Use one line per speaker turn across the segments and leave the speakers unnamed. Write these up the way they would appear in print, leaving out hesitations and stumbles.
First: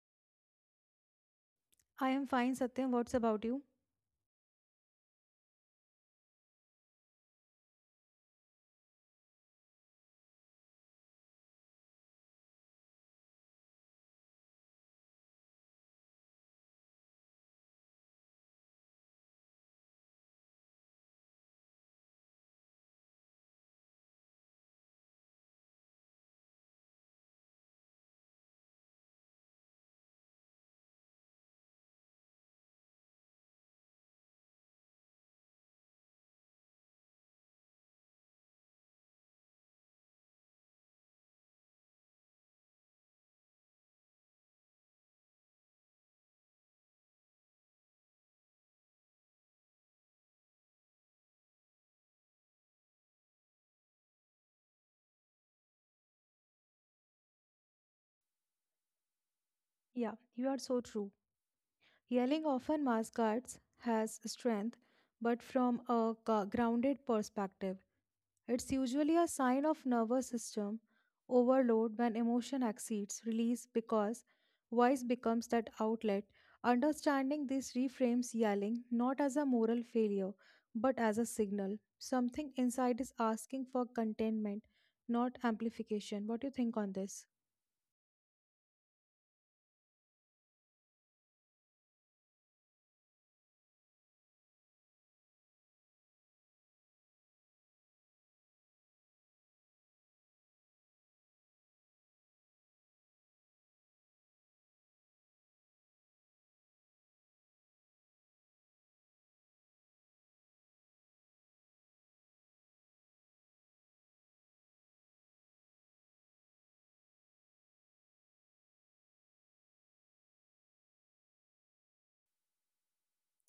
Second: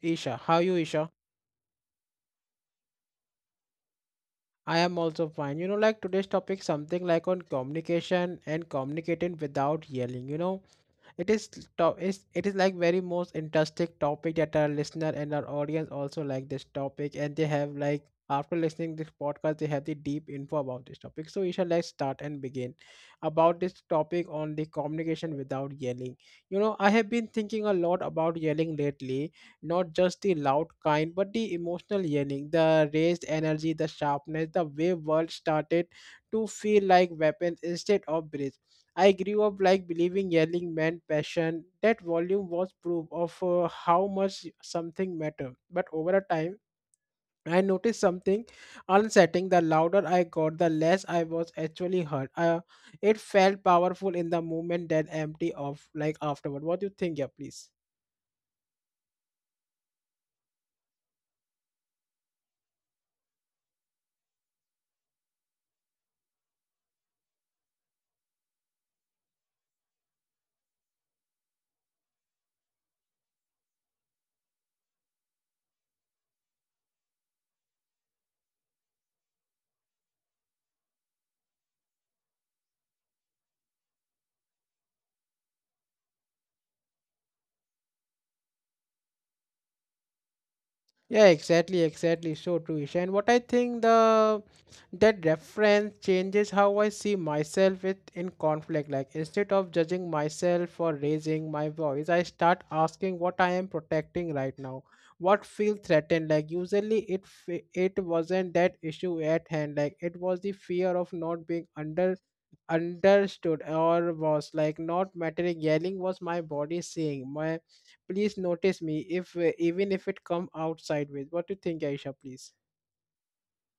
Isha. How you Isha?
I am fine, Satyam. What's about you?
I am also fine. You know like today's topic something like on communication and communicating without yelling, you know. It is it is like very most interesting topic that our listener and our audience also like this topic and they have like after listening this podcast they have the deep info about this topic. So Isha, let's start and begin about this topic on the communication without yelling. You know, I have been thinking a lot about yelling lately, not just the loud kind, but the emotional yelling, the raised energy, the sharpness, the way world started to feel like weapons instead of bridges. I grew up like believing yelling meant passion. That volume was proof of how much something mattered. But over a time, I noticed something unsettling. The louder I got, the less I was actually heard. It felt powerful in the moment, then empty of like afterward. What do you think? Yeah, please.
Yeah, you are so true. Yelling often masquerades has strength, but from a grounded perspective. It's usually a sign of nervous system overload when emotion exceeds release because voice becomes that outlet. Understanding this reframes yelling not as a moral failure, but as a signal. Something inside is asking for containment, not amplification. What do you think on this?
Yeah, exactly, exactly. so true, Isha. And what I think the that reference changes how I see myself with in conflict. Like instead of judging myself for raising my voice, I start asking what I am protecting right now. What feel threatened? Like usually it wasn't that issue at hand. Like it was the fear of not being understood or was like not mattering. Yelling was my body saying my please notice me if even if it come out sideways. What do you think, Aisha, please?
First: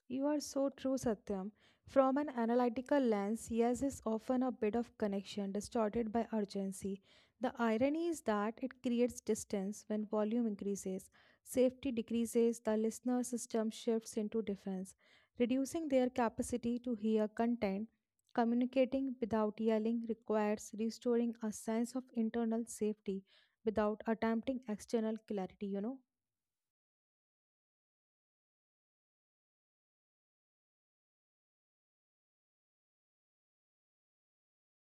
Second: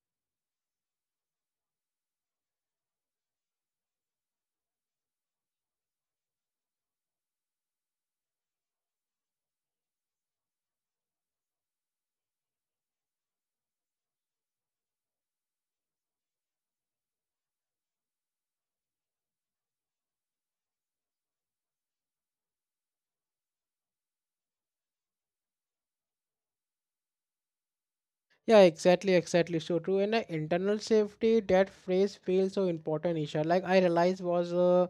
You are so true, Satyam. From an analytical lens, yes is often a bit of connection distorted by urgency. The irony is that it creates distance when volume increases, safety decreases, the listener system shifts into defense, reducing their capacity to hear content. Communicating without yelling requires restoring a sense of internal safety without attempting external clarity, you know.
Yeah, exactly, exactly, so true. And internal safety, that phrase feels so important, Isha. Like I realized was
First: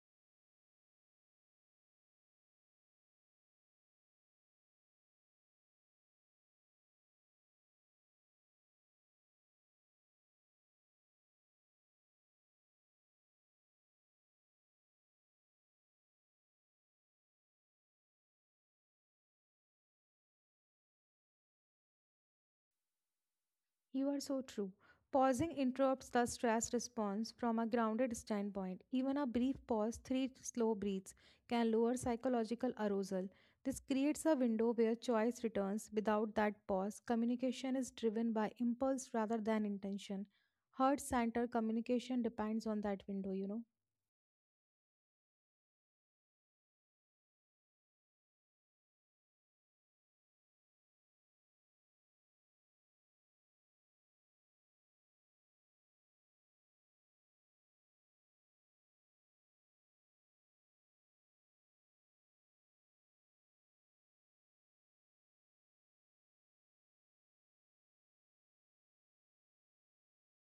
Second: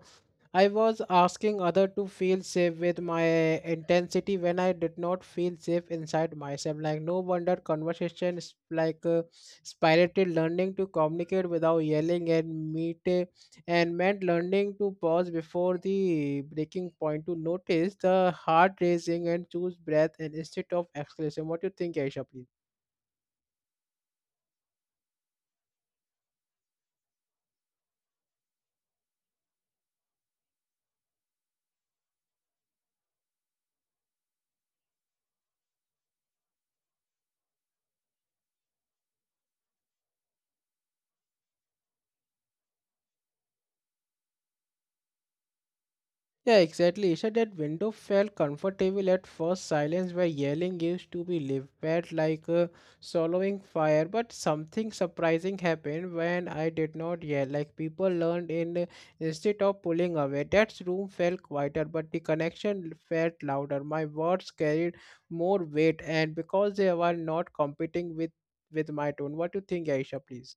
I was asking other to feel safe with my intensity when I did not feel safe inside myself. Like no wonder conversation is like spirited. Learning to communicate without yelling and meet and meant learning to pause before the breaking point, to notice the heart racing and choose breath and instead of exclamation. What do you think, Aisha? Please.
You are so true. Pausing interrupts the stress response from a grounded standpoint. Even a brief pause, three slow breaths, can lower psychological arousal. This creates a window where choice returns. Without that pause, communication is driven by impulse rather than intention. Heart center communication depends on that window, you know.
Yeah, exactly. So that window felt comfortable at first. Silence where yelling used to be lived, like swallowing fire. But something surprising happened when I did not yell. Like people learned in instead of pulling away. That room felt quieter, but the connection felt louder. My words carried more weight, and because they were not competing with my tone. What do you think, Aisha? Please.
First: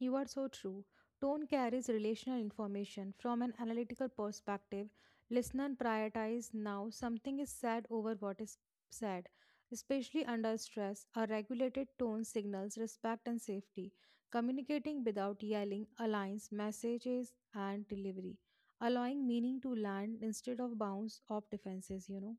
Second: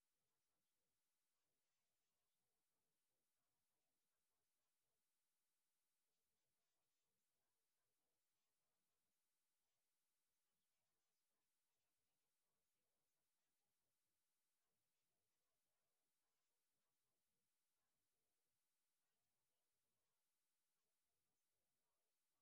You are so true. Tone carries relational information from an analytical perspective. Listener prioritize now something is said over what is said. Especially under stress, a regulated tone signals respect and safety. Communicating without yelling aligns messages and delivery, allowing meaning to land instead of bounce off defenses, you know.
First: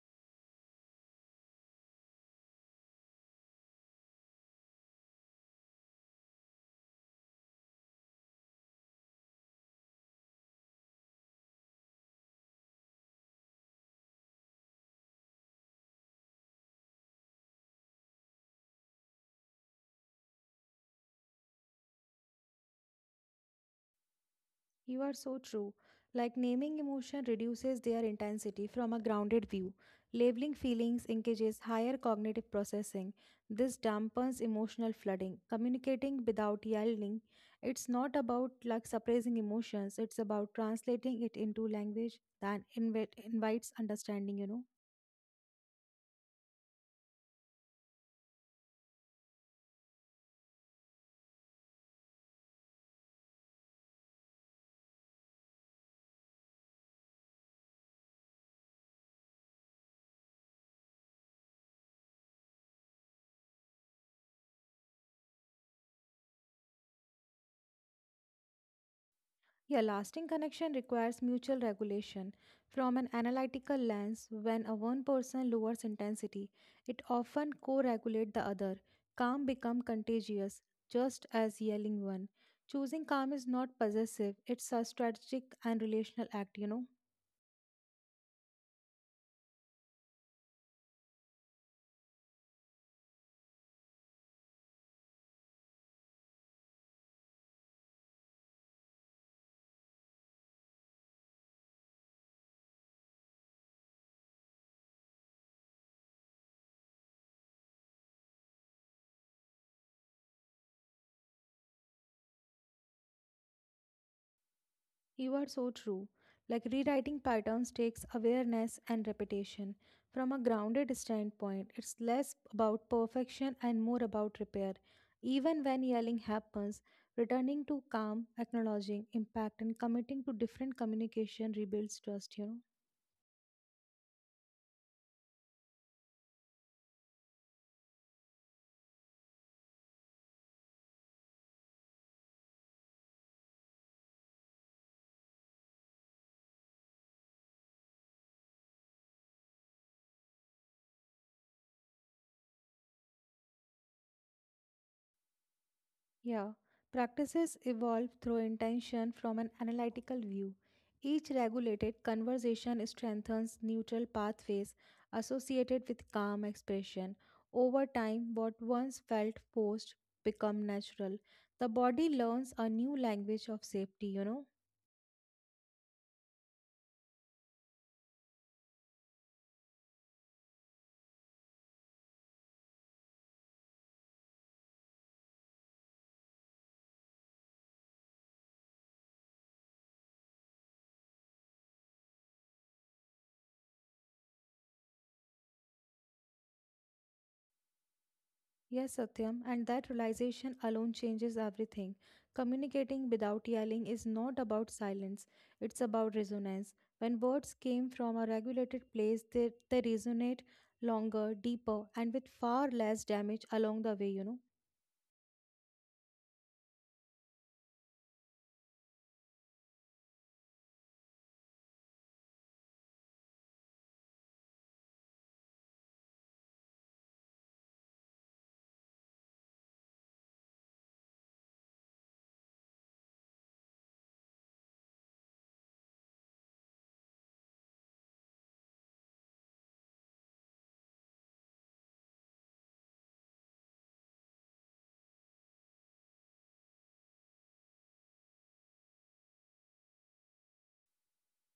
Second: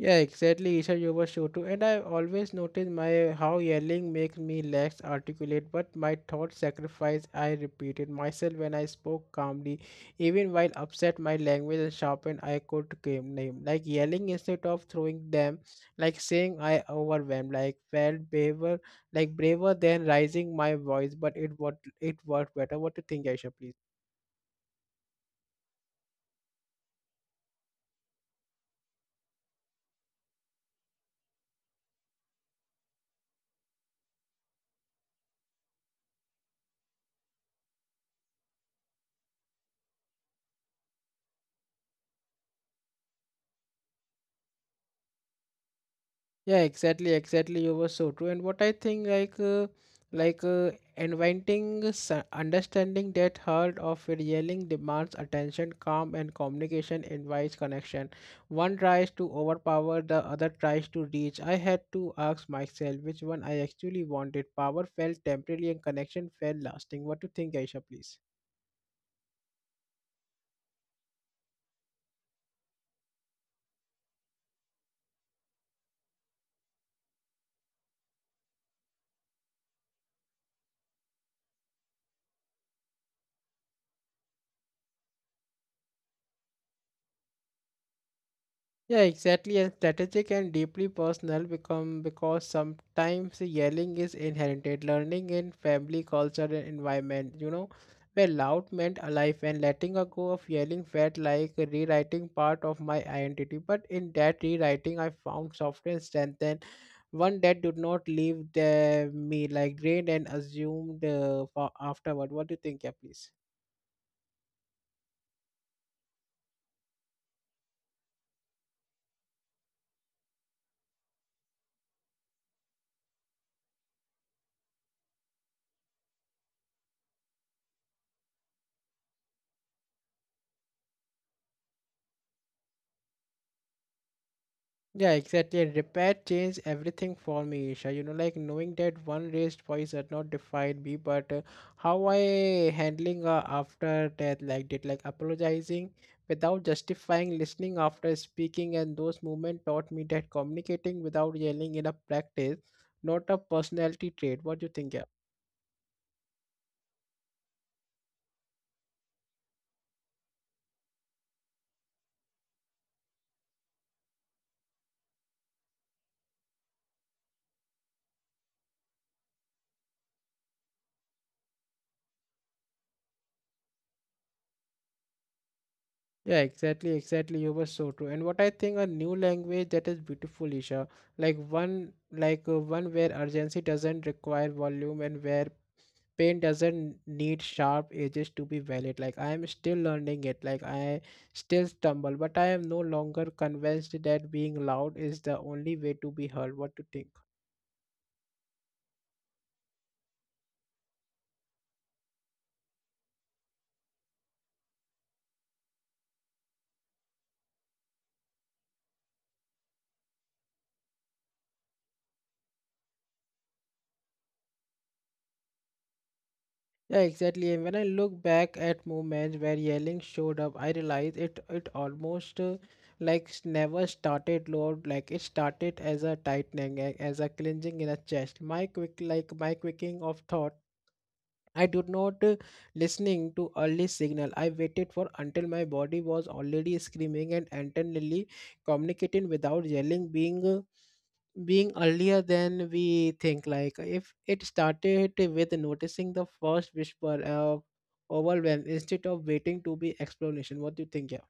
Yeah, exactly, Isha, you were sure to. And I always notice my how yelling makes me less articulate, but my thought sacrifice I repeated myself. When I spoke calmly, even while upset, my language and sharpened, I could came name. Like yelling instead of throwing them, like saying I overwhelmed, like felt braver like braver than raising my voice, but it what it worked better. What do you think, Aisha, please?
You are so true. Like naming emotion reduces their intensity from a grounded view. Labeling feelings engages higher cognitive processing. This dampens emotional flooding. Communicating without yelling, it's not about like suppressing emotions, it's about translating it into language that invites understanding, you know.
Yeah, exactly, exactly. you were so true. And what I think, like uh, inventing understanding that heart of yelling demands attention, calm, and communication invites connection. One tries to overpower, the other tries to reach. I had to ask myself which one I actually wanted. Power felt temporary, and connection felt lasting. What do you think, Aisha? Please.
Yeah, lasting connection requires mutual regulation. From an analytical lens, when a one person lowers intensity, it often co-regulates the other. Calm become contagious, just as yelling one. Choosing calm is not possessive, it's a strategic and relational act, you know.
Yeah, exactly. And strategic and deeply personal become, because sometimes yelling is inherited learning in family culture and environment, you know, where loud meant alive, and letting a go of yelling felt like rewriting part of my identity. But in that rewriting, I found softer and strength and one that did not leave the, me like drained and assumed for afterward. What do you think, yeah, please?
You are so true. Like rewriting patterns takes awareness and repetition. From a grounded standpoint, it's less about perfection and more about repair. Even when yelling happens, returning to calm, acknowledging impact, and committing to different communication rebuilds trust, you know.
Yeah, exactly. And repair changed everything for me, Isha. You know, like knowing that one raised voice had not defined me, but how I handling after death, like did like apologizing without justifying, listening after speaking, and those moments taught me that communicating without yelling in a practice, not a personality trait. What do you think? Yeah.
Yeah, practices evolve through intention from an analytical view. Each regulated conversation strengthens neutral pathways associated with calm expression. Over time, what once felt forced become natural. The body learns a new language of safety, you know.
Yeah, exactly, exactly. you were so true. And what I think a new language, that is beautiful, Isha. Like one like one where urgency doesn't require volume and where paint doesn't need sharp edges to be valid. Like I am still learning it, like I still stumble, but I am no longer convinced that being loud is the only way to be heard. What to think?
Yes, Satyam, and that realization alone changes everything. Communicating without yelling is not about silence, it's about resonance. When words came from a regulated place, they resonate longer, deeper, and with far less damage along the way, you know.
Yeah, exactly. And when I look back at moments where yelling showed up, I realize it almost never started loud. Like it started as a tightening as a clenching in a chest, my quick like my quicking of thought. I did not listening to early signal. I waited for until my body was already screaming and internally. Communicating without yelling being being earlier than we think. Like if it started with noticing the first whisper of overwhelm instead of waiting to be explanation. What do you think, yeah?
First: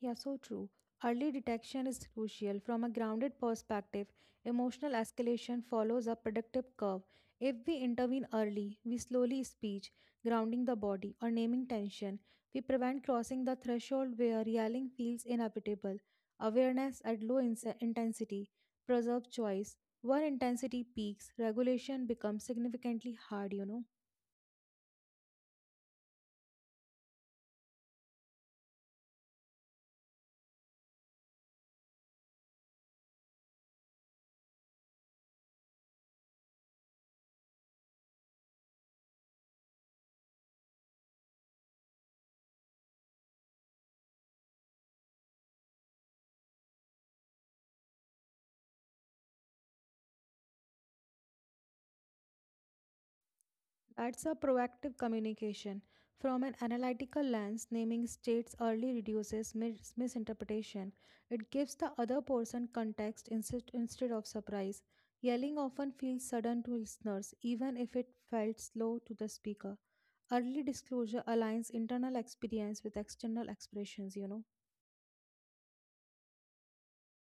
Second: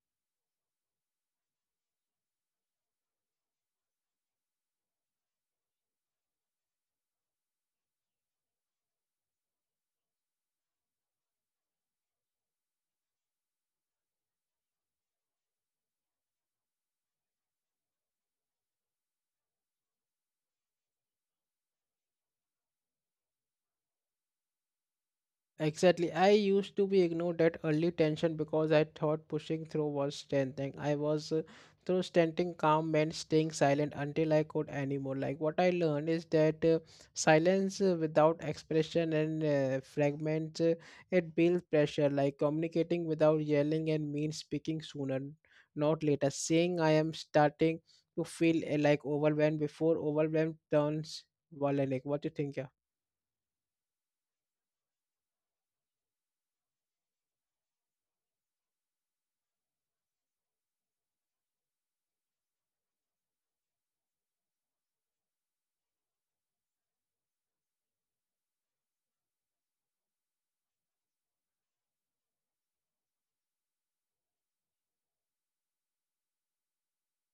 Yeah, so true. Early detection is crucial. From a grounded perspective, emotional escalation follows a predictive curve. If we intervene early, we slowly speech, grounding the body, or naming tension. We prevent crossing the threshold where yelling feels inevitable. Awareness at low intensity preserves choice. When intensity peaks, regulation becomes significantly hard, you know.
Exactly. I used to be ignored that early tension because I thought pushing through was strengthening. I was through standing calm meant staying silent until I could anymore. Like what I learned is that silence without expression and fragments, it builds pressure. Like communicating without yelling and means speaking sooner, not later. Saying I am starting to feel like overwhelmed before overwhelmed turns violent. Like, what do you think? Yeah.
That's a proactive communication. From an analytical lens, naming states early reduces misinterpretation. It gives the other person context instead of surprise. Yelling often feels sudden to listeners, even if it felt slow to the speaker. Early disclosure aligns internal experience with external expressions, you know.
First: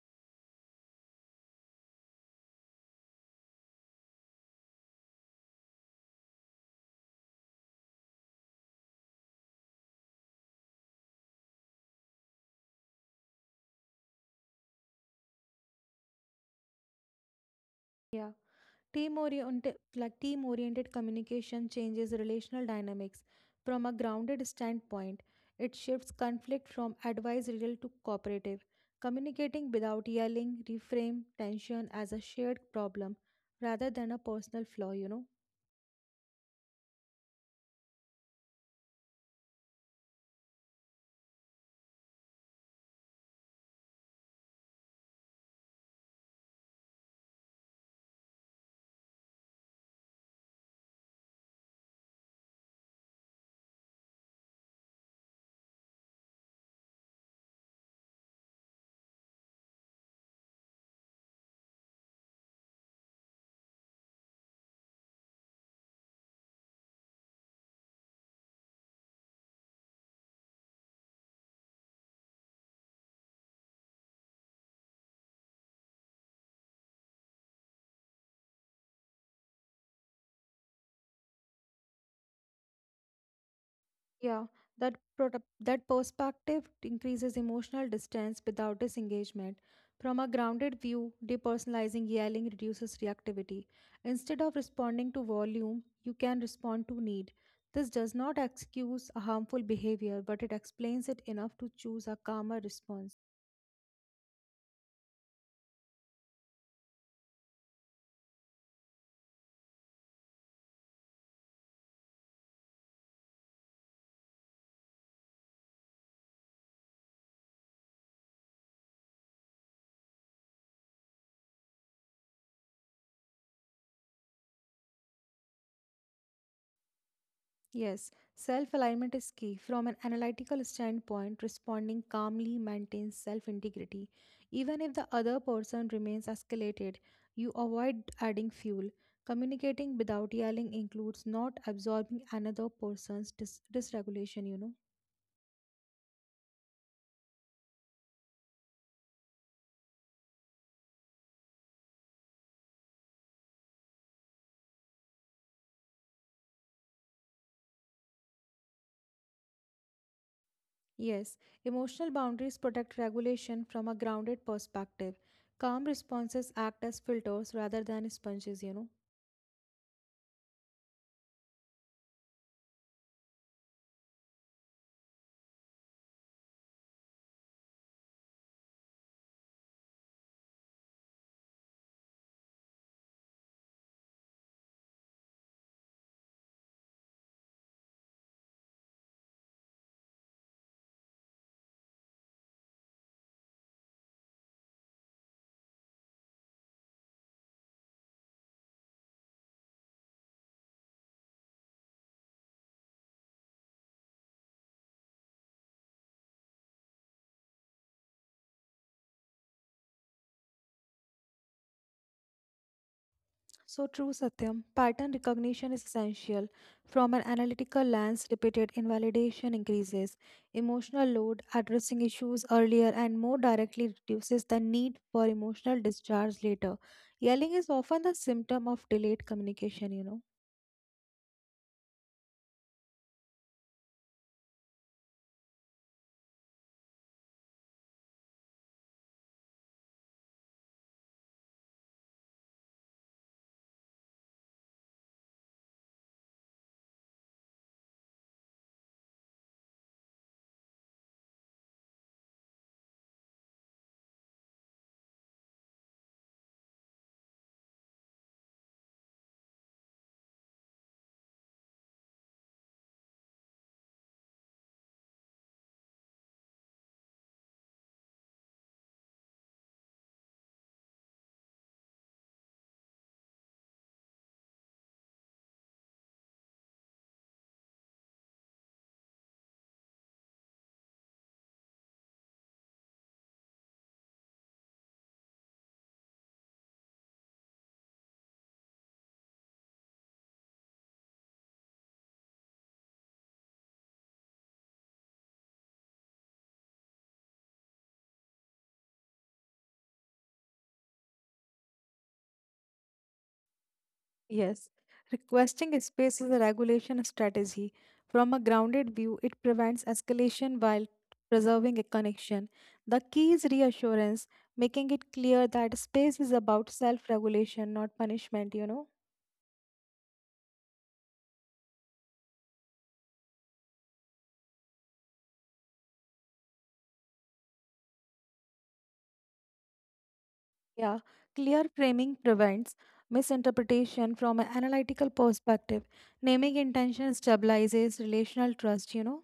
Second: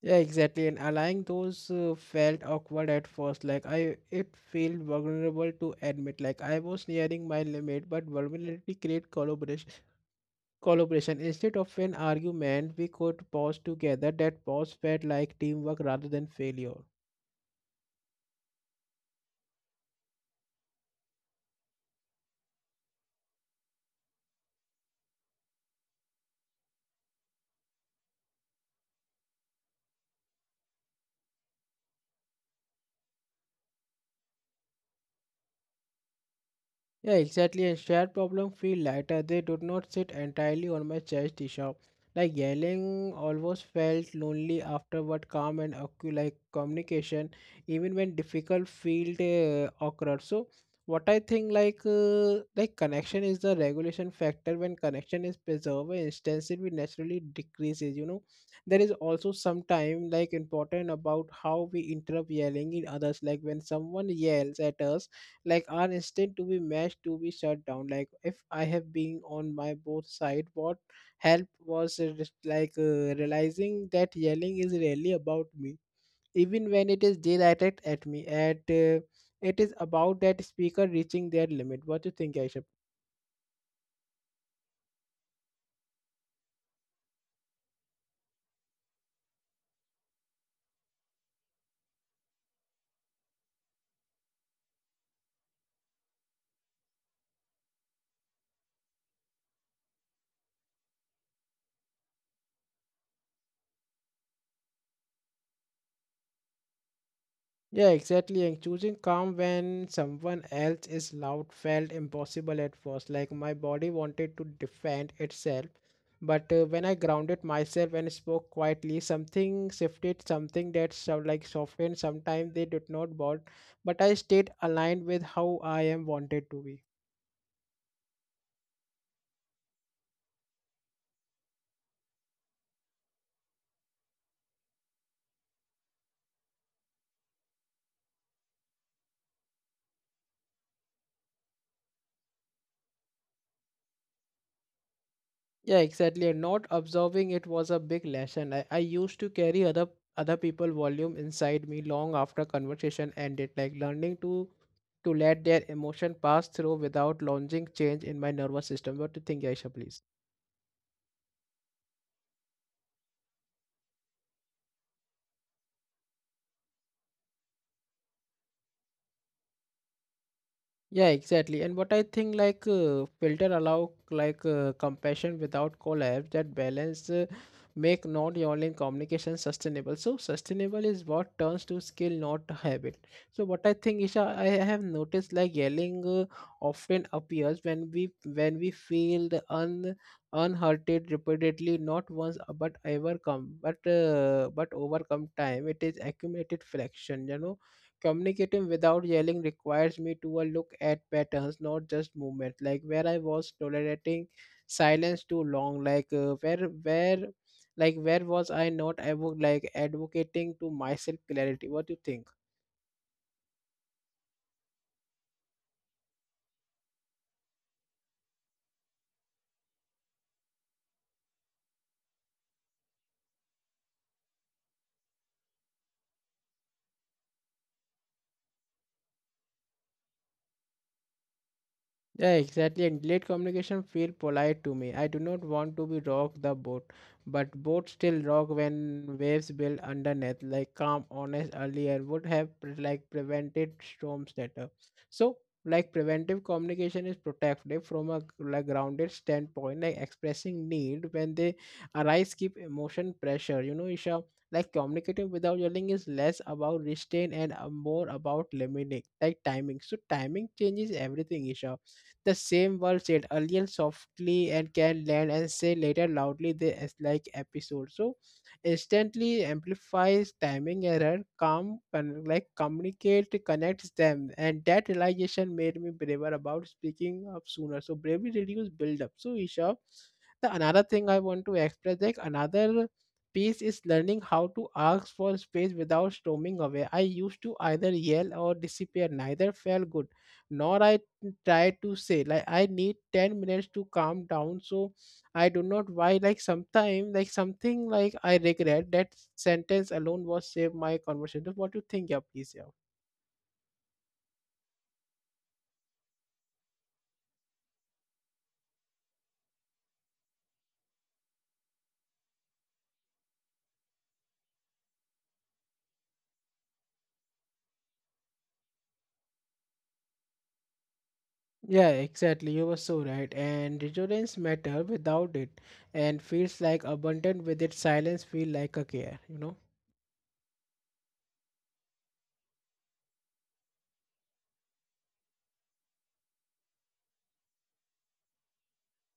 Yeah, exactly. And allowing those felt awkward at first. Like it felt vulnerable to admit. Like I was nearing my limit, but vulnerability create collaboration. Collaboration instead of an argument, we could pause together. That pause felt like teamwork rather than failure.
Yeah. Team oriented communication changes relational dynamics from a grounded standpoint. It shifts conflict from advisorial to cooperative. Communicating without yelling, reframe tension as a shared problem rather than a personal flaw, you know.
Yeah, exactly. And shared problem feel lighter. They do not sit entirely on my chest, Isha. Like yelling almost felt lonely afterward. Calm and like communication, even when difficult felt awkward. So what I think like connection is the regulation factor. When connection is preserved, instance it will naturally decreases. You know, there is also some time like important about how we interrupt yelling in others. Like when someone yells at us, like are instead to be matched to be shut down. Like if I have been on my both side, what help was just like realizing that yelling is really about me, even when it is directed at me at it is about that speaker reaching their limit. What do you think, Aisha?
Yeah, that prota- that perspective increases emotional distance without disengagement. From a grounded view, depersonalizing yelling reduces reactivity. Instead of responding to volume, you can respond to need. This does not excuse a harmful behavior, but it explains it enough to choose a calmer response.
Yeah, exactly. And choosing calm when someone else is loud felt impossible at first. Like my body wanted to defend itself. But when I grounded myself and spoke quietly, something shifted, something that so, like softened. Sometimes they did not bolt, but I stayed aligned with how I am wanted to be.
Yes, self alignment is key. From an analytical standpoint, responding calmly maintains self integrity. Even if the other person remains escalated, you avoid adding fuel. Communicating without yelling includes not absorbing another person's dysregulation, you know.
Yeah, exactly. And not observing it was a big lesson. I used to carry other people volume inside me long after conversation ended, like learning to let their emotion pass through without launching change in my nervous system. What do you think, Aisha, please?
Yes, emotional boundaries protect regulation from a grounded perspective. Calm responses act as filters rather than sponges, you know.
Yeah, exactly. And what I think like filter allow like compassion without collapse. That balance make not online communication sustainable. So sustainable is what turns to skill, not a habit. So what I think, Isha, I have noticed like yelling often appears when we feel the un unhurted repeatedly, not once but ever come, but overcome time. It is accumulated fraction, you know. Communicating without yelling requires me to look at patterns, not just movement. Like where I was tolerating silence too long, like where like where was I not like advocating to myself clarity? What do you think?
So true, Satyam. Pattern recognition is essential. From an analytical lens, repeated invalidation increases emotional load, addressing issues earlier and more directly reduces the need for emotional discharge later. Yelling is often the symptom of delayed communication, you know.
Yeah, exactly. And late communication feel polite to me. I do not want to be rock the boat, but boat still rock when waves build underneath. Like calm, honest earlier would have like prevented storms later. So like preventive communication is protective from a like grounded standpoint, like expressing need when they arise keep emotion pressure. You know, Isha, like communicating without yelling is less about restraint and more about limiting like timing. So timing changes everything, Isha. The same word said earlier softly and can land, and say later loudly they as like episode. So instantly amplifies timing error, calm like communicate connects them, and that realization made me braver about speaking up sooner. So bravery reduce build up. So Isha, the another thing I want to express like another piece is learning how to ask for space without storming away. I used to either yell or disappear. Neither felt good, nor I try to say like I need 10 minutes to calm down. So I do not why like sometime like something like I regret that sentence alone was save my conversation. What do you think, yeah, please? Yeah,
Yes, requesting a space is a regulation strategy. From a grounded view, it prevents escalation while preserving a connection. The key is reassurance, making it clear that space is about self regulation, not punishment, you know?
yeah, exactly. You were so right. And deterrence matter without it, and feels like abundant with it. Silence feel like a care.
Yeah, clear framing prevents misinterpretation from an analytical perspective. Naming intention stabilizes relational trust, you know?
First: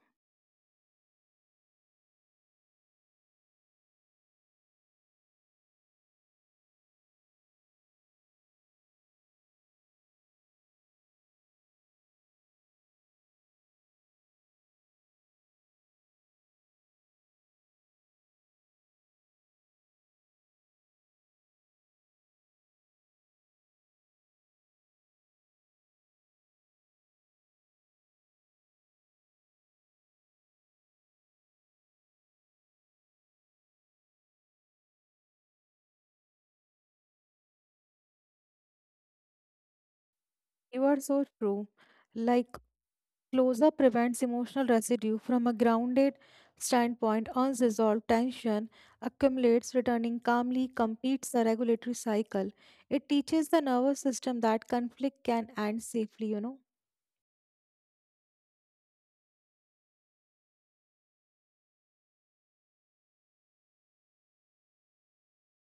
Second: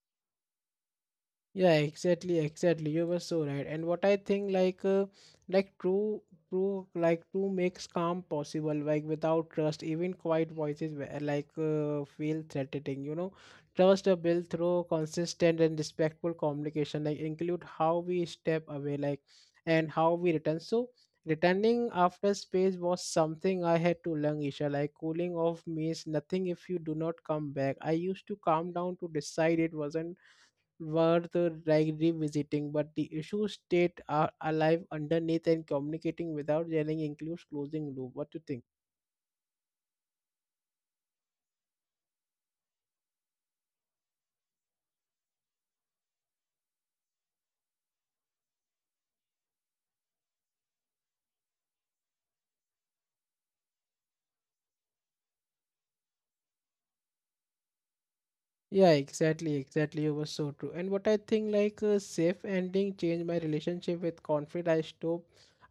Yeah, exactly, exactly. You were so right. And what I think, like true, like true makes calm possible. Like without trust, even quiet voices were, feel threatening. Trust are built through consistent and respectful communication. Like include how we step away, and how we return. So returning after space was something I had to learn, Isha. Like cooling off means nothing if you do not come back. I used to calm down to decide it wasn't were the like visiting, but the issue state are alive underneath and communicating without yelling includes closing loop. What do you think?
You are so true. Like, closure prevents emotional residue from a grounded standpoint. Unresolved tension accumulates, returning calmly completes the regulatory cycle. It teaches the nervous system that conflict can end safely, you know.
Yeah, exactly, exactly. You were so true. And what I think, like a safe ending changed my relationship with conflict. I stop,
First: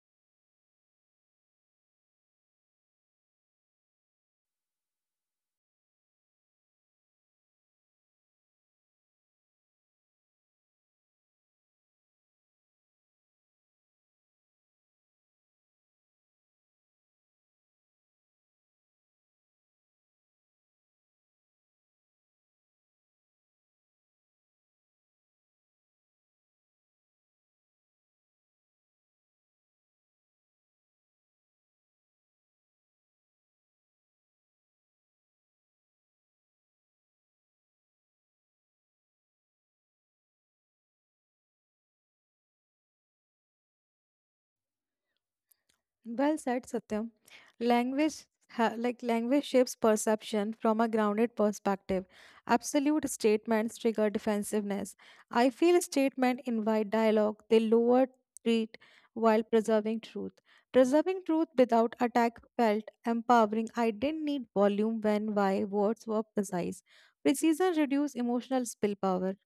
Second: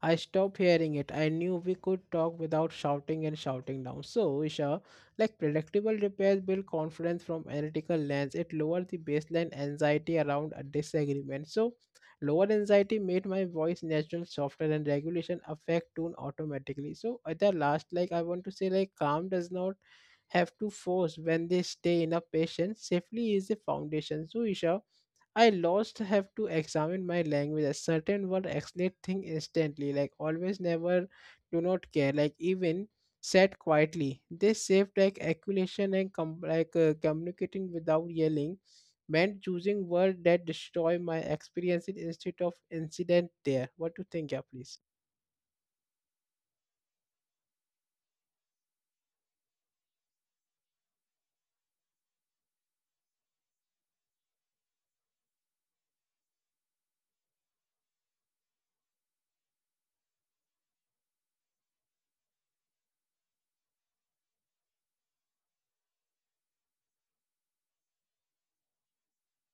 I stopped hearing it. I knew we could talk without shouting and shouting down. So, Isha, like predictable repairs build confidence from analytical lens. It lowered the baseline anxiety around a disagreement. So, lower anxiety made my voice natural, softer, and regulation affect tone automatically. So, at the last, like I want to say, like calm does not have to force when they stay in a patient safely is the foundation. So Isha, I lost have to examine my language. A certain word explain thing instantly. Like always never do not care. Like even said quietly. They saved like acculation and communicating without yelling meant choosing word that destroy my experiences instead of incident there. What do you think, yeah, please?
Well said, Satyam. Language, ha- like Language shapes perception from a grounded perspective. Absolute statements trigger defensiveness. I feel statements invite dialogue. They lower threat while preserving truth. Preserving truth without attack felt empowering. I didn't need volume when why words were precise. Precision reduces emotional spillpower.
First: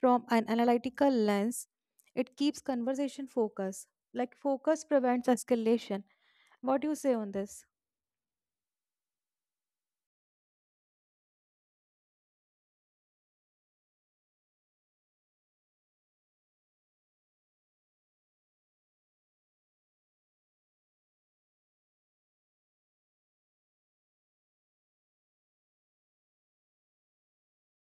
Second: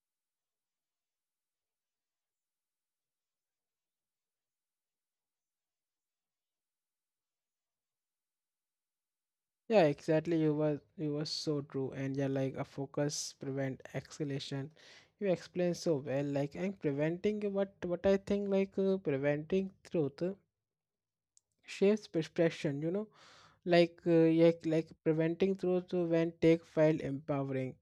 From an analytical lens, it keeps conversation focused. Like focus prevents escalation. What do you say on this?
Yeah, exactly. You were so true, and yeah, like a focus prevent escalation. You explained so well, like and preventing what I think, preventing truth shapes perception. Yeah, like preventing through to when take felt empowering.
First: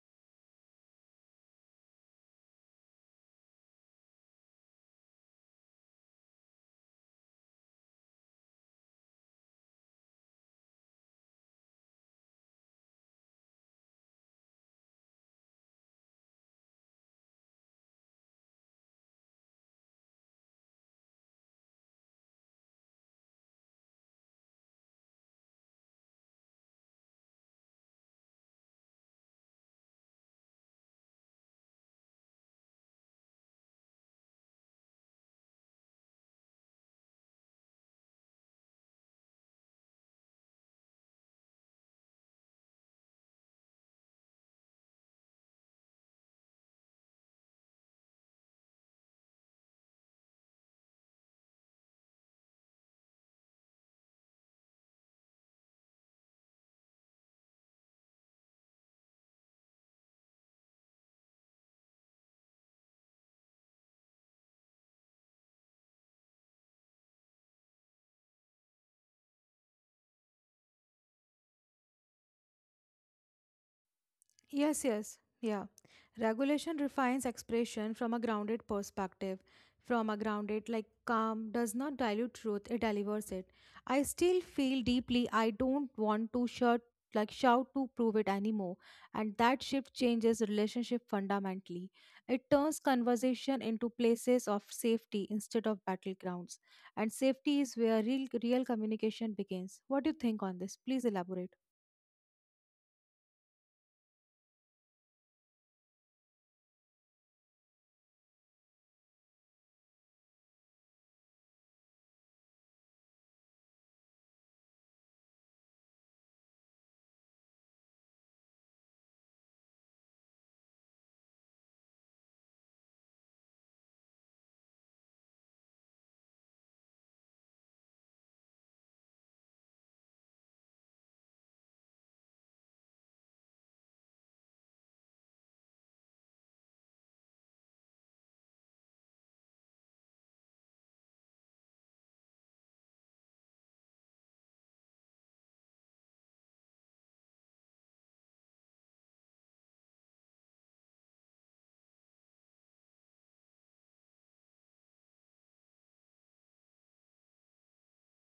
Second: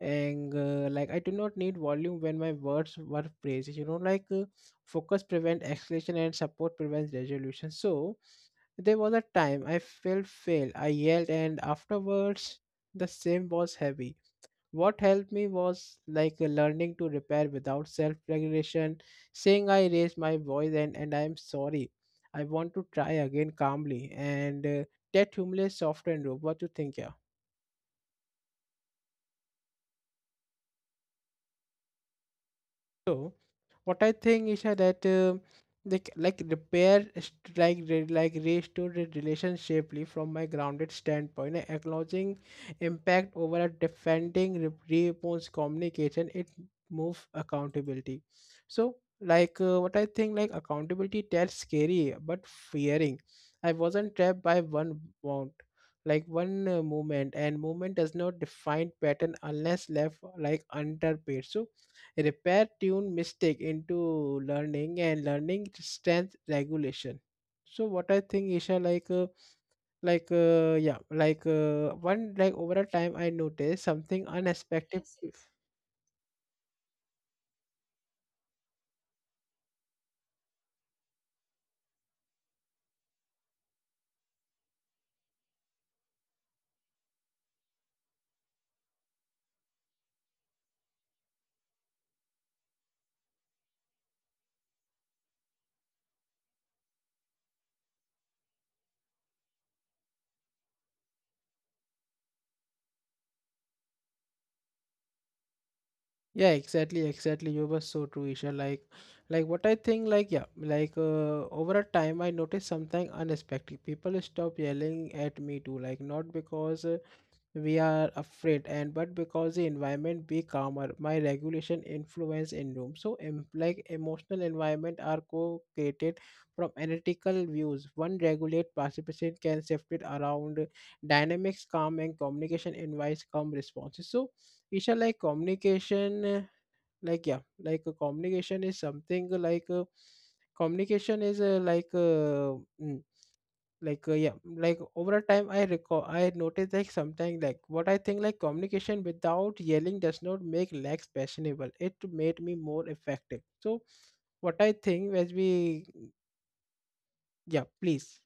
And uh, like I do not need volume when my words were phrases. Focus prevent escalation and support prevents resolution. So there was a time I felt fail I yelled and afterwards the same was heavy. What helped me was learning to repair without self regulation, saying I raised my voice and I am sorry. I want to try again calmly. And That humility softened rope. What do you think? Yeah. So, what I think is that they c- like repair st- like re- like restore the relationship from my grounded standpoint, acknowledging impact over a defending response communication. It move accountability. So, what I think, like accountability that's scary but fearing. I wasn't trapped by one want like one movement and movement does not define pattern unless left like underpaid. So repair tune mistake into learning and learning strength regulation. So what I think, Isha, like yeah like one like over a time I noticed something
Yes,
unexpected.
yes,
if-
Yeah. Regulation refines expression from a grounded perspective. From a grounded, like calm, does not dilute truth, it delivers it. I still feel deeply, I don't want to shout, to prove it anymore. And that shift changes relationship fundamentally. It turns conversation into places of safety instead of battlegrounds. And safety is where real communication begins. What do you think on this? Please elaborate.
yeah, exactly, exactly, you were so true, Isha. What I think, like, over a time I noticed something unexpected. People stop yelling at me too, like not because we are afraid, and but because the environment be calmer. My regulation influence in room. So emotional environment are co-created. From analytical views one regulate participation can shift it around. Dynamics calm and communication invites calm responses. So Isha, like communication like yeah like communication is something like communication is like mm, like yeah like over a time I recall I noticed like something, like what I think, like communication without yelling does not make lacks passionable. It made me more effective. So what I think, as we, yeah, please.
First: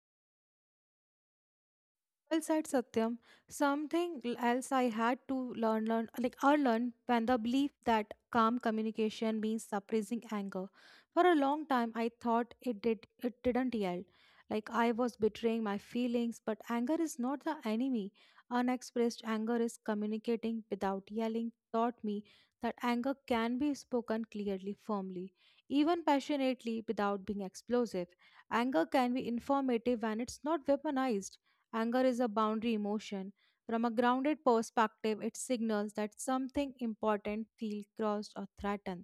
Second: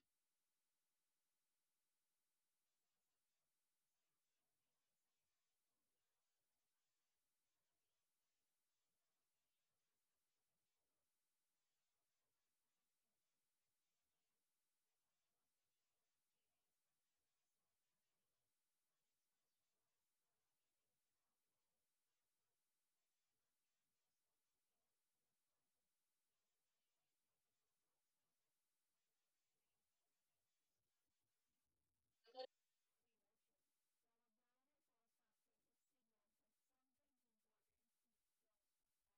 Well said, Satyam. Something else I had to learn, learn like or learn when the belief that calm communication means suppressing anger. For a long time, I thought it didn't yell, like I was betraying my feelings. But anger is not the enemy. Unexpressed anger is communicating without yelling. Taught me that anger can be spoken clearly, firmly, even passionately, without being explosive. Anger can be informative when it's not weaponized. Anger is a boundary emotion. From a grounded perspective, it signals that something important feels crossed or threatened.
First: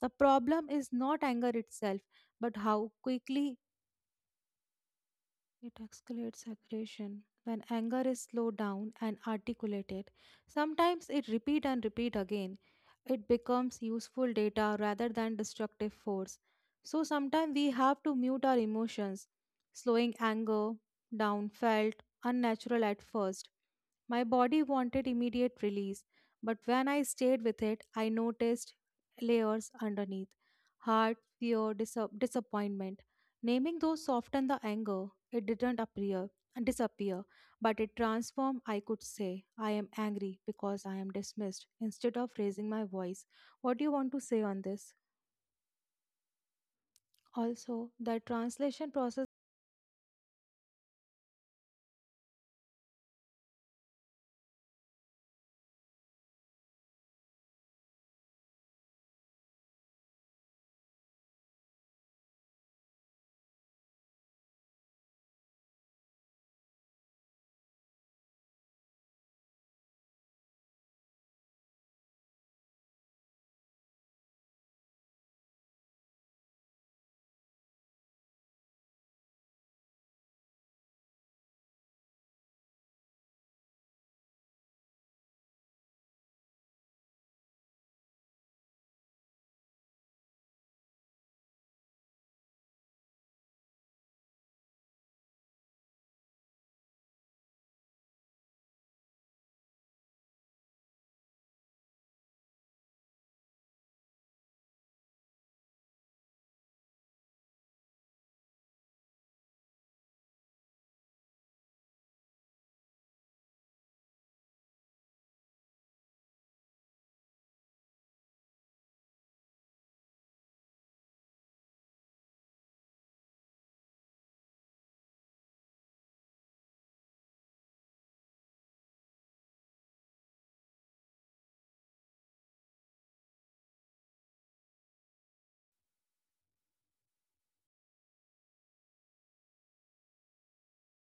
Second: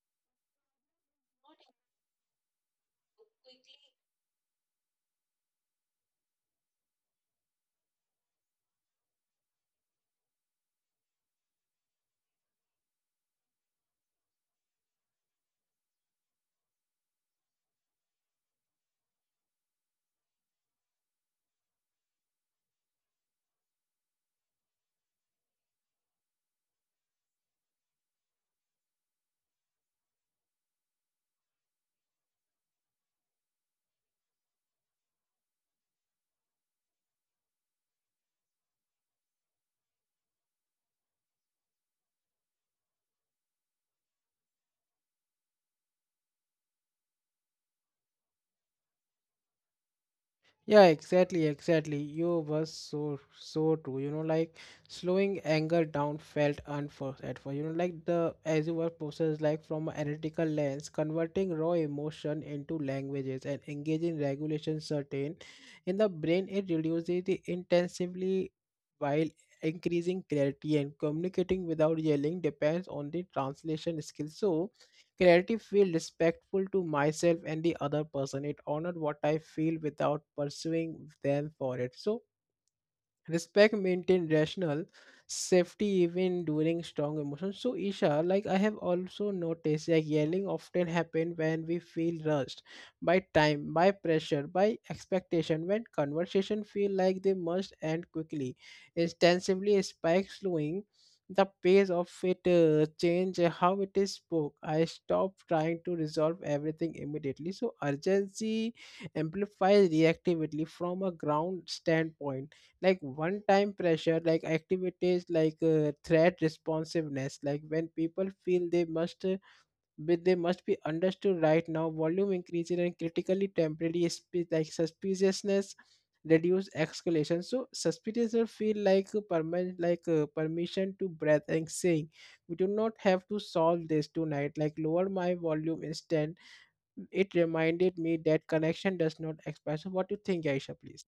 The problem is not anger itself, but how quickly it escalates aggression. When anger is slowed down and articulated, sometimes it repeat and repeat again. It becomes useful data rather than destructive force. So sometimes we have to mute our emotions, slowing anger down felt unnatural at first. My body wanted immediate release, but when I stayed with it, I noticed layers underneath heart, fear, disappointment. Naming those softened the anger. It didn't appear and disappear, but it transformed. I could say, I am angry because I am dismissed instead of raising my voice. What do you want to say on this? Also, the translation process.
Yeah, exactly, exactly. You was so so true. You know, like slowing anger down felt unforced at first. You know, like the as you were processed like from an analytical lens, converting raw emotion into languages and engaging regulation certain in the brain, it reduces the intensively while increasing clarity, and communicating without yelling depends on the translation skill. So clarity feel respectful to myself and the other person. It honored what I feel without pursuing them for it. So respect maintain rational safety even during strong emotions. So Isha, like I have also noticed that yelling often happen when we feel rushed by time, by pressure, by expectation. When conversation feel like they must end quickly, extensively spike. Slowing the pace of it change how it is spoke. I stop trying to resolve everything immediately. So urgency amplifies reactivity from a ground standpoint. Like one time pressure like activities like threat responsiveness, like when people feel they must be they must be understood right now, volume increases, and critically temporary suspiciousness reduce escalation. So suspiciousness feel like a permanent permission to breath, and saying we do not have to solve this tonight like lower my volume instead. It reminded me that connection does not expire. So what do you think, Aisha, please?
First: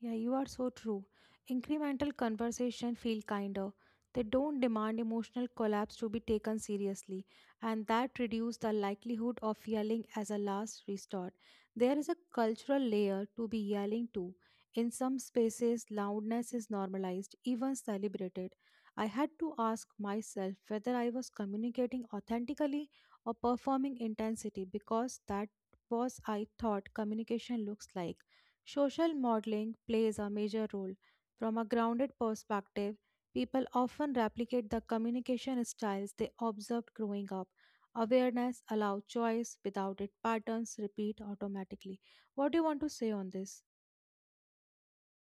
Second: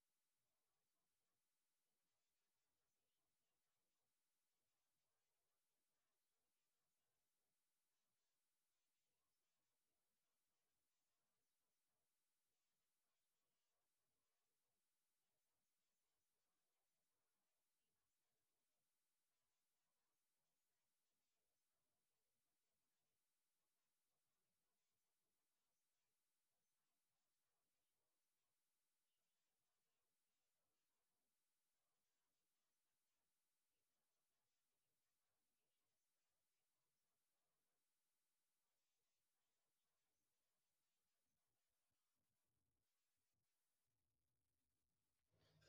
Yeah, you are so true. Incremental conversation feel kinder. They don't demand emotional collapse to be taken seriously, and that reduce the likelihood of yelling as a last resort. There is a cultural layer to be yelling to. In some spaces, loudness is normalized, even celebrated. I had to ask myself whether I was communicating authentically or performing intensity because that was I thought communication looks like. Social modeling plays a major role. From a grounded perspective, people often replicate the communication styles they observed growing up. Awareness allows choice, without it, patterns repeat automatically. What do you want to say on this?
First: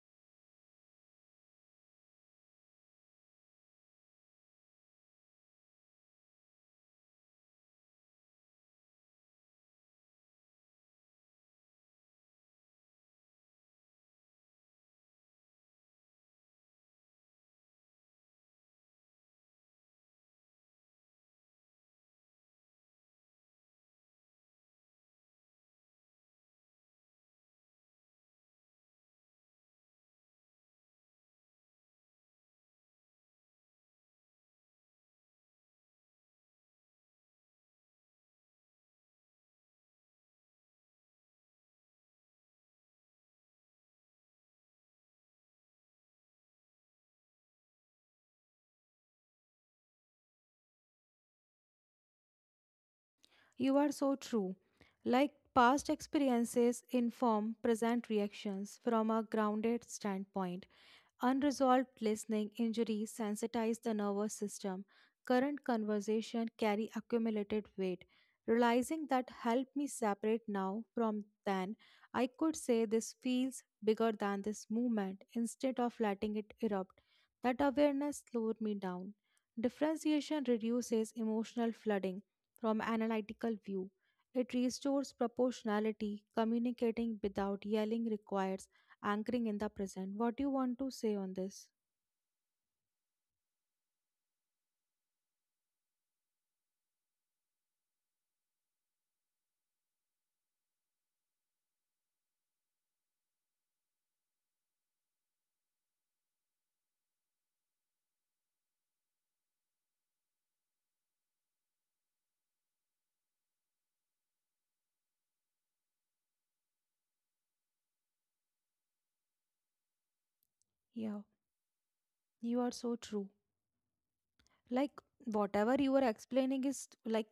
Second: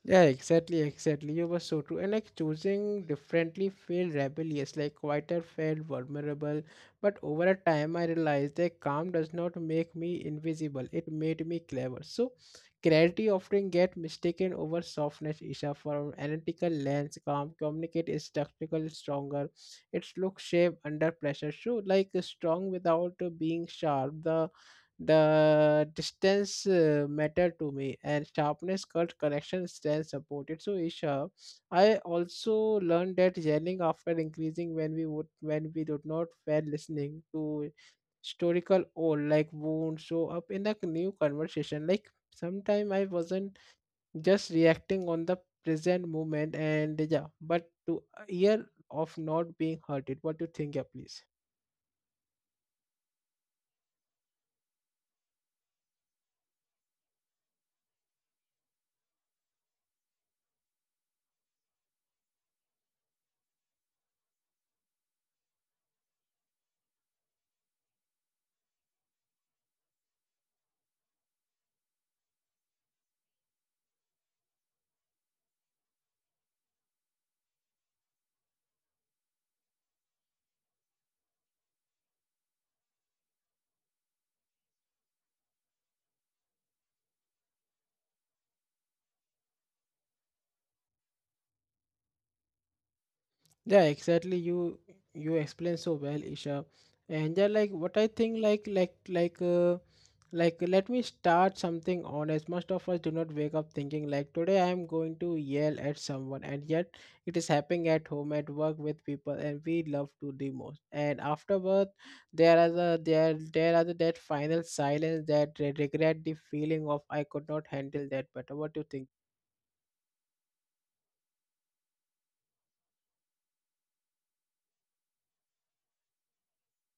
Yeah, exactly, exactly. You were so true. And like choosing differently felt rebellious, like quieter felt vulnerable. But over a time, I realized that calm does not make me invisible. It made me clever. So clarity often get mistaken over softness, Isha, from analytical lens. Calm communicate is structural, stronger. Its look shape under pressure. So like strong without being sharp. The distance matter to me, and sharpness cut connection stands supported. So Isha, I also learned that yelling after increasing when we did not were listening to historical old like wounds show up in a new conversation. Like sometime I wasn't just reacting on the present moment, and yeah, but to a year of not being hurted. What do you think, yeah, please?
You are so true. Like past experiences inform present reactions from a grounded standpoint. Unresolved listening injuries sensitize the nervous system. Current conversation carry accumulated weight. Realizing that help me separate now from then, I could say this feels bigger than this movement instead of letting it erupt. That awareness slowed me down. Differentiation reduces emotional flooding from analytical view. It restores proportionality. Communicating without yelling requires anchoring in the present. What do you want to say on this?
Yeah, exactly. You explain so well, Isha. And yeah, like what I think, like let me start something honest. Most of us do not wake up thinking like today I am going to yell at someone, and yet it is happening at home, at work, with people, and we love to the most. And afterward, there are that final silence, that regret, the feeling of I could not handle that better. What do you think?
Yeah, you are so true. Like whatever you are explaining is like,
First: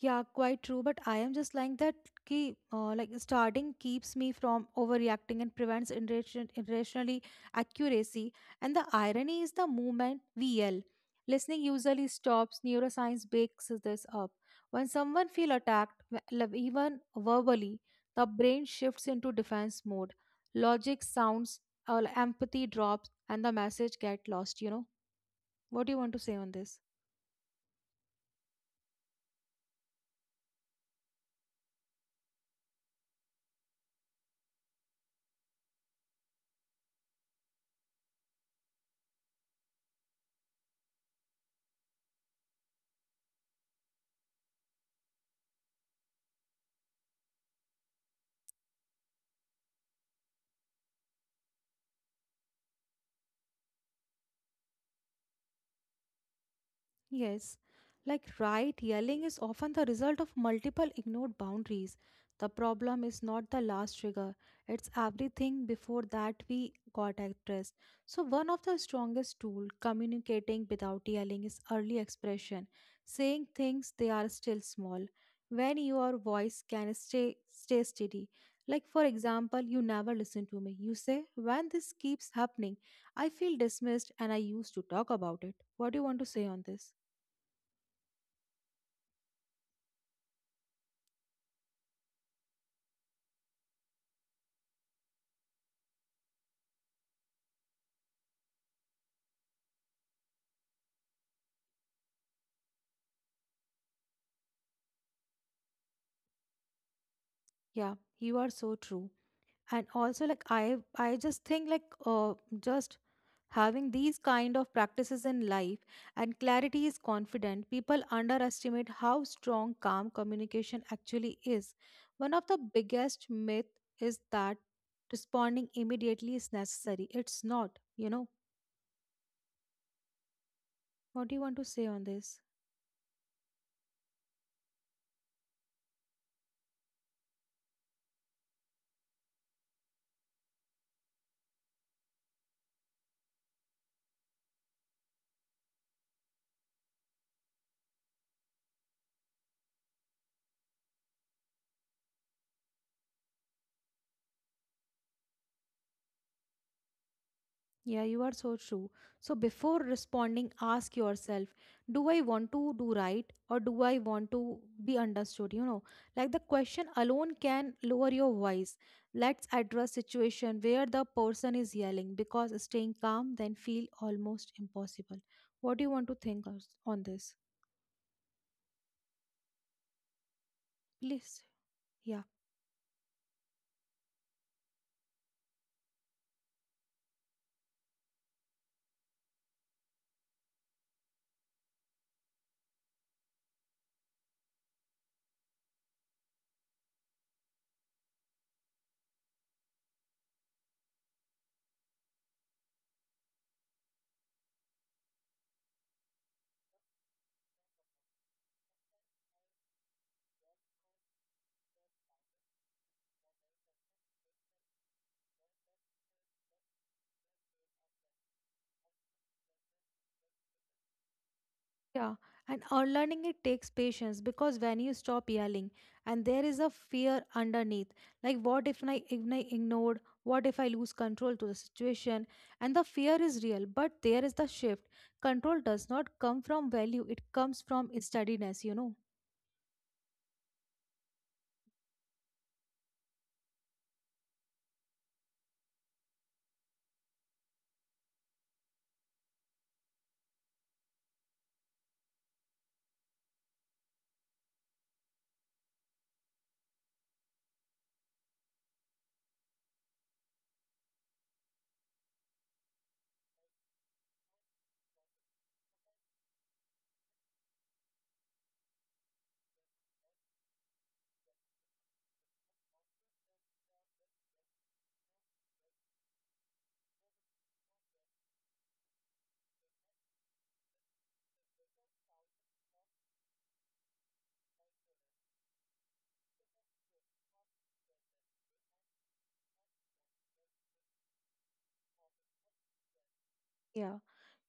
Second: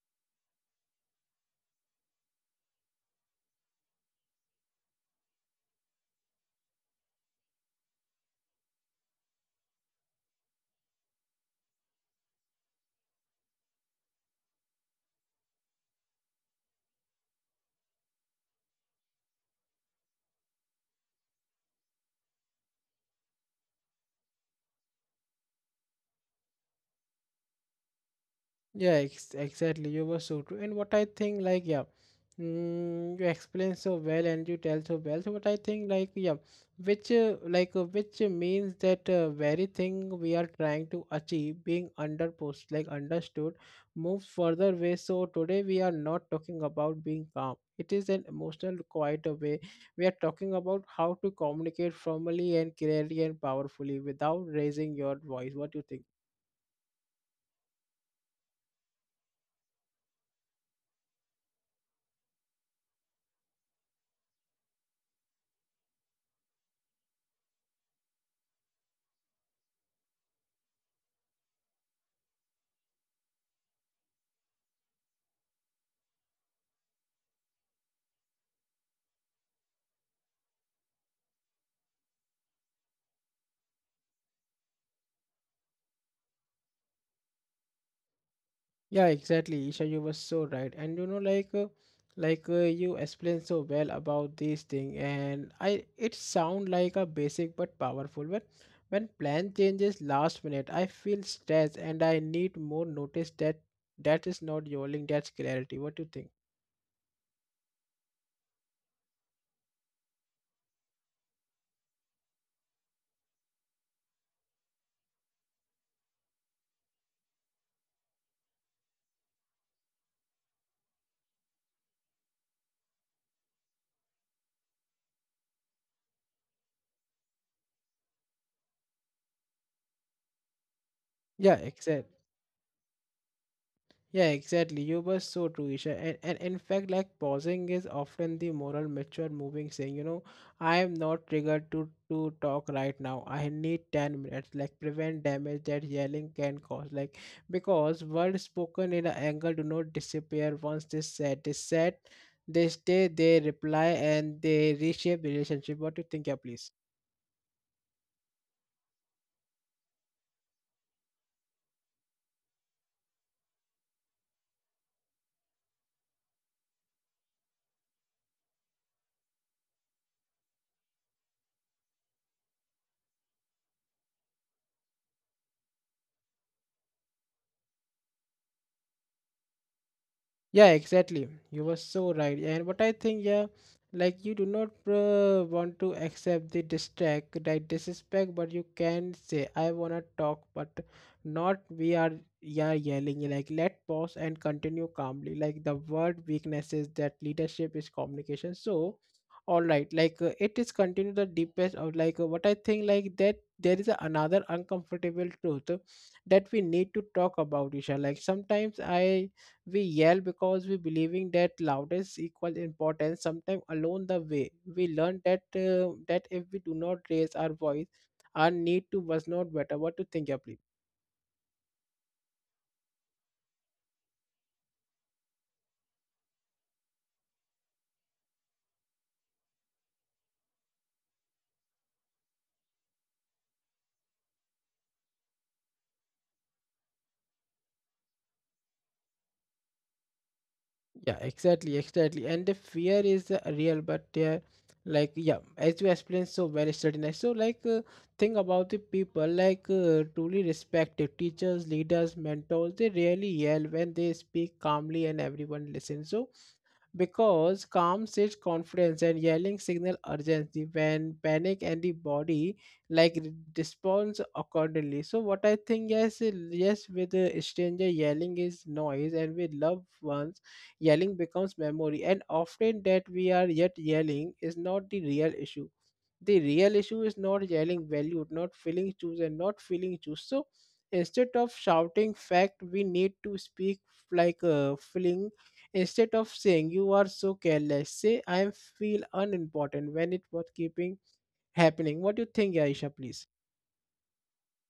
yeah, quite true. But I am just like that. Ki, like starting keeps me from overreacting and prevents irrationally accuracy. And the irony is the movement VL. Listening usually stops. Neuroscience bakes this up. When someone feel attacked, even verbally, the brain shifts into defense mode. Logic sounds, empathy drops, and the message get lost. You know what do you want to say on this?
Yeah, exactly. You were so true. And what I think, like, yeah, mm, you explain so well and you tell so well. So what I think, like, which means that very thing we are trying to achieve being under post, like, understood, move further way. So today we are not talking about being calm. It is an emotional, quiet way. We are talking about how to communicate formally and clearly and powerfully without raising your voice. What do you think?
Yes, like right yelling is often the result of multiple ignored boundaries. The problem is not the last trigger, it's everything before that we got addressed. So, one of the strongest tool communicating without yelling is early expression, saying things they are still small. When your voice can stay steady. Like for example, you never listen to me. You say, when this keeps happening, I feel dismissed and I used to talk about it. What do you want to say on this?
Yeah, exactly, Isha. You were so right, and you know, you explained so well about these thing, and I it sound like a basic but powerful. When plan changes last minute, I feel stressed, and I need more notice. That is not yelling. That's clarity. What do you think?
Yeah, you are so true. And also like I just think like just having these kind of practices in life and clarity is confident, people underestimate how strong calm communication actually is. One of the biggest myth is that responding immediately is necessary. It's not, you know.
Yeah,
What do you want to
exactly.
say on this?
Yeah, exactly. You were so true, Isha. And in fact, like pausing is often the moral mature moving saying, you know, I am not triggered to talk right now. I need 10 minutes, like prevent damage that yelling can cause. Like because words spoken in anger do not disappear once they said. They said, they stay, they reply, and they reshape the relationship. What do you think, yeah, please?
Yeah, you are so true. So before responding, ask yourself, do I want to do right or do I want to be understood? You know, like the question alone can lower your voice. Let's address situation where the person is yelling because staying calm then feel almost impossible. What do you want to on this?
Yeah, exactly.
Please.
You were so right.
Yeah.
And what I think, yeah, like you do not want to accept the distract, right? Disrespect, but you can say, I wanna talk, but not we are yeah yelling. Like let pause and continue calmly. Like the word weakness is that leadership is communication. So, all right, it is continue the deepest of what I think, like that there is another uncomfortable truth that we need to talk about, Isha. Like sometimes I we yell because we believing that loudest equals importance. Sometimes along the way we learn that that if we do not raise our voice our need to was not better. What to think, yeah, please?
Yeah, and unlearning it takes patience because when you stop yelling, and there is a fear underneath, like what if I ignored, what if I lose control to the situation, and the fear is real. But there is the shift. Control does not come from value; it comes from steadiness. You know.
Yeah, exactly, exactly. And the fear is real, but like yeah, as you explained so very certainly. So think about the people, truly respected teachers, leaders, mentors. They rarely yell. When they speak calmly and everyone listens, so because calm sits confidence and yelling signal urgency when panic and the body responds accordingly. So what I think, yes, yes, with a stranger yelling is noise, and with loved ones yelling becomes memory, and often that we are yet yelling is not the real issue. The real issue is not yelling valued, not feeling chosen, not feeling choose. So instead of shouting fact, we need to speak feeling. Instead of saying you are so careless, say I feel unimportant when it was keeping happening. What do you think, Aisha, please?
Yeah,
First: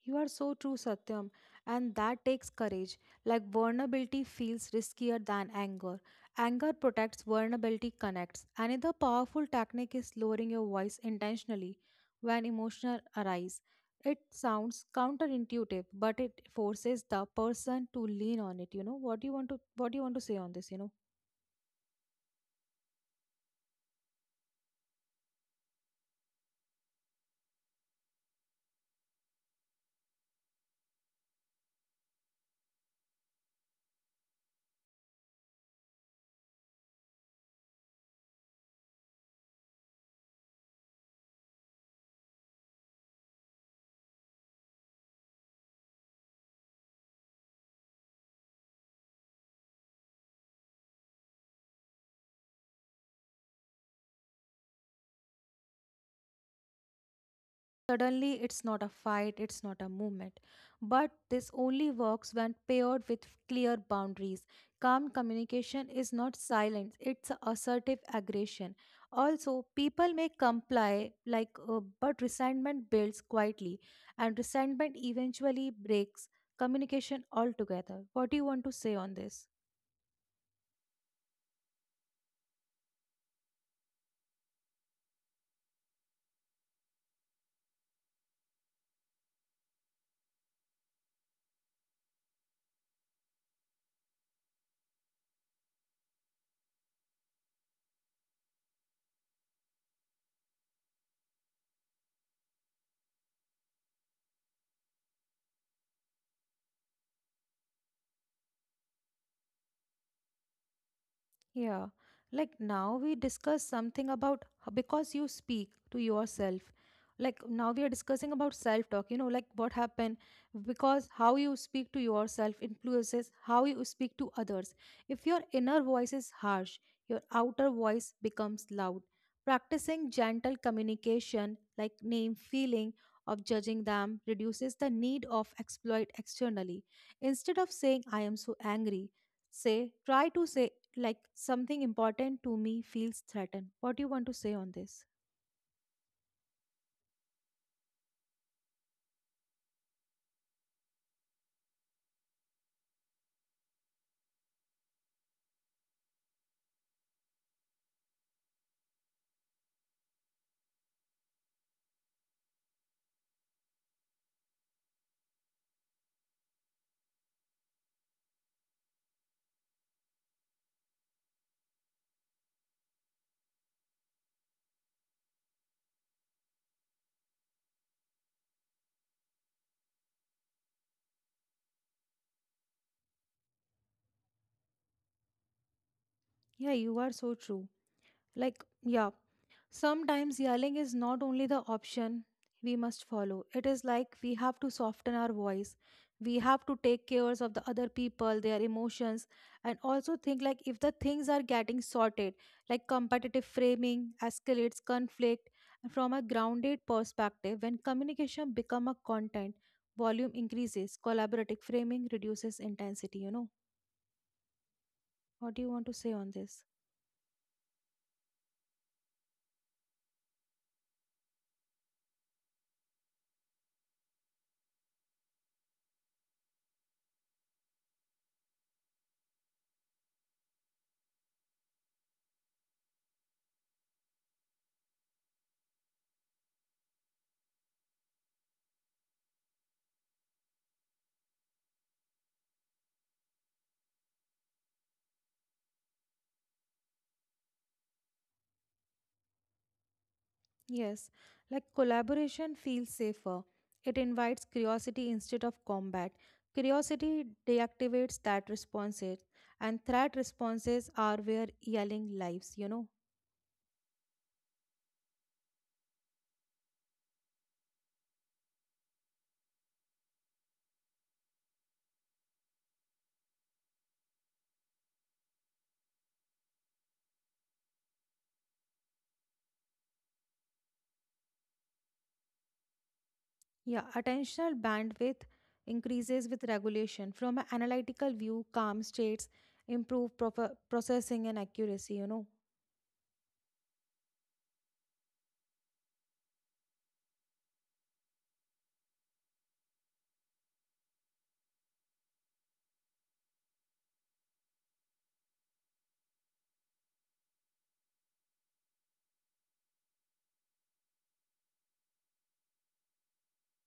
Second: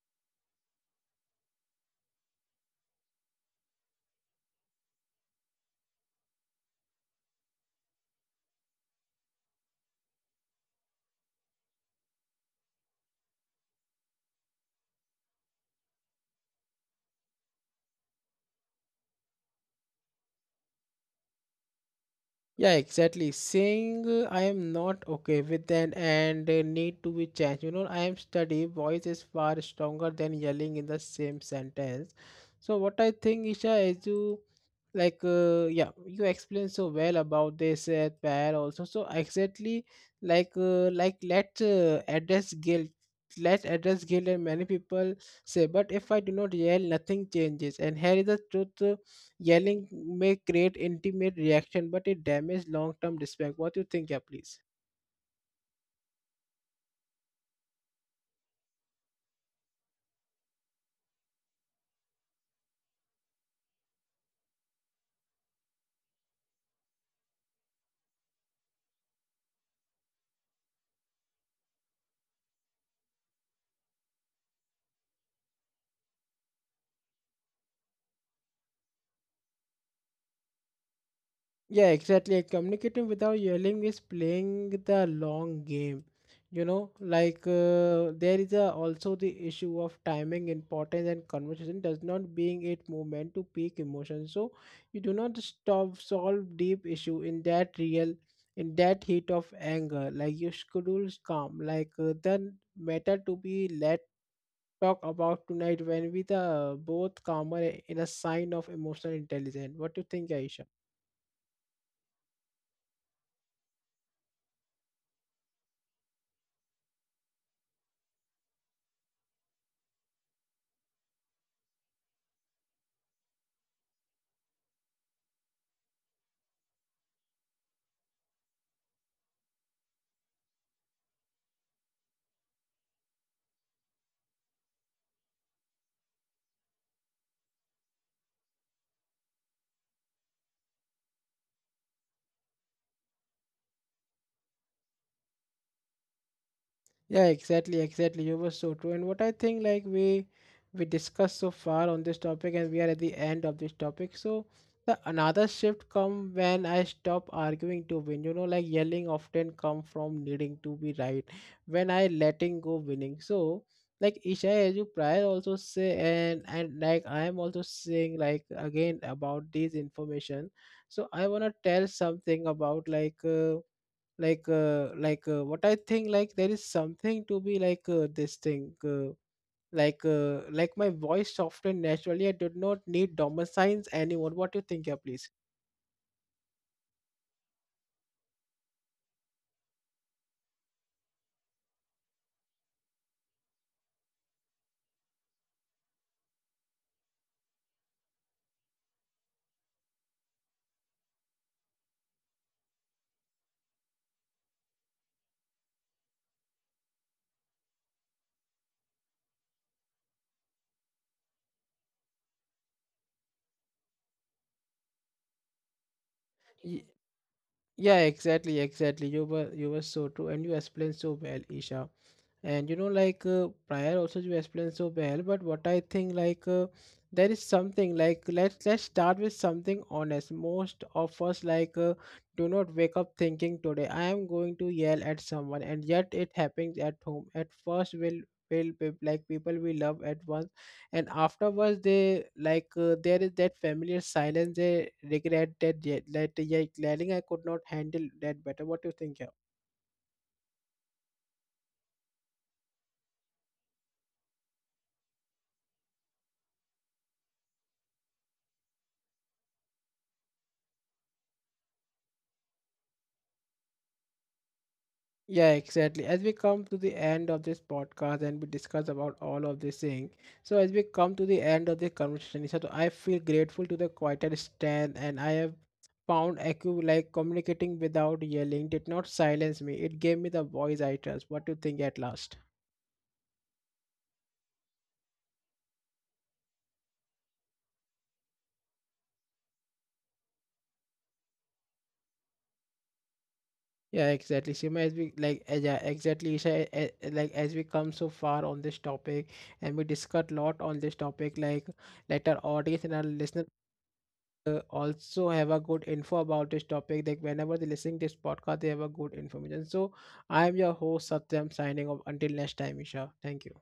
you are so true, Satyam. And that takes courage. Like vulnerability feels riskier than anger. Anger protects, vulnerability connects. Another powerful technique is lowering your voice intentionally when emotional arise. It sounds counterintuitive, but it forces the person to lean on it. You know, what do you want to say on this, you know?
Yeah, exactly. Saying I am not okay with them, and need to be changed. You know, I am study voice is far stronger than yelling in the same sentence. So what I think, Isha, is you yeah, you explain so well about this pair also. So exactly like let address guilt. Let address guilt. And many people say, but if I do not yell, nothing changes. And here is the truth. Yelling may create intimate reaction, but it damages long-term respect. What you think, yeah, please?
Suddenly, it's not a fight, it's not a movement. But this only works when paired with clear boundaries. Calm communication is not silence, it's assertive aggression. Also, people may comply, but resentment builds quietly, and resentment eventually breaks communication altogether. What do you want to say on this?
Yeah, exactly. Like, communicating without yelling is playing the long game. You know, there is a, also the issue of timing, importance, and conversation does not being it moment to peak emotion. So you do not stop solve deep issue in that real, in that heat of anger. Like you schedule calm, then matter to be let talk about tonight when we the both calmer in a sign of emotional intelligence. What do you think, Aisha?
Yeah, like now we discuss something about because you speak to yourself. Like now we are discussing about self-talk, you know, like what happened because how you speak to yourself influences how you speak to others. If your inner voice is harsh, your outer voice becomes loud. Practicing gentle communication, like name feeling of judging them, reduces the need of exploit externally. Instead of saying, I am so angry, say try to say like something important to me feels threatened. What do you want to say on this?
Yeah, exactly, exactly. You were so true. And what I think, like we discussed so far on this topic, and we are at the end of this topic. So the another shift come when I stop arguing to win. You know, like yelling often come from needing to be right. When I letting go winning. So like Isha, as you prior also say, and like I am also saying like again about this information. So I wanna tell something about like. What I think, like there is something to be this thing like my voice softened naturally. I did not need domicines anymore. What do you think, yeah, please?
Yeah, you are so true. Like, yeah, sometimes yelling is not only the option we must follow. It is like we have to soften our voice. We have to take cares of the other people, their emotions, and also think like if the things are getting sorted, like competitive framing escalates conflict. And from a grounded perspective, when communication become a content, volume increases, collaborative framing reduces intensity. You know, what do you want to say on this?
Yeah, exactly, exactly. You were so true, and you explained so well, Isha. And you know, prior also you explained so well. But what I think, there is something like let's start with something honest. Most of us do not wake up thinking today I am going to yell at someone, and yet it happens at home. At first, like people we love at once, and afterwards they there is that familiar silence. They regret that ye- that yeah, yelling. I could not handle that better. What do you think, yeah?
Yes, like collaboration feels safer. It invites curiosity instead of combat. Curiosity deactivates that responses, and threat responses are where yelling lives, you know.
Yeah, exactly, as we come to the end of this podcast and we discuss about all of this thing, so as we come to the end of the conversation, so I feel grateful to the quieter stand, and I have found echo. Like communicating without yelling did not silence me, it gave me the voice I trust. What do you think at last?
Yeah, attentional bandwidth increases with regulation. From an analytical view, calm states improve proper processing and accuracy, you know.
Yeah, exactly. Sima, as we like, as, yeah, exactly, Isha, like as we come so far on this topic, and we discuss a lot on this topic, like let our audience and our listeners also have a good info about this topic. Like whenever they listening this podcast, they have a good information. So, I am your host Satyam, signing off. Until next time, Isha. Thank you.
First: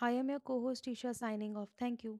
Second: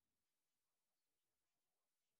I am your co host, Isha, signing off. Thank you.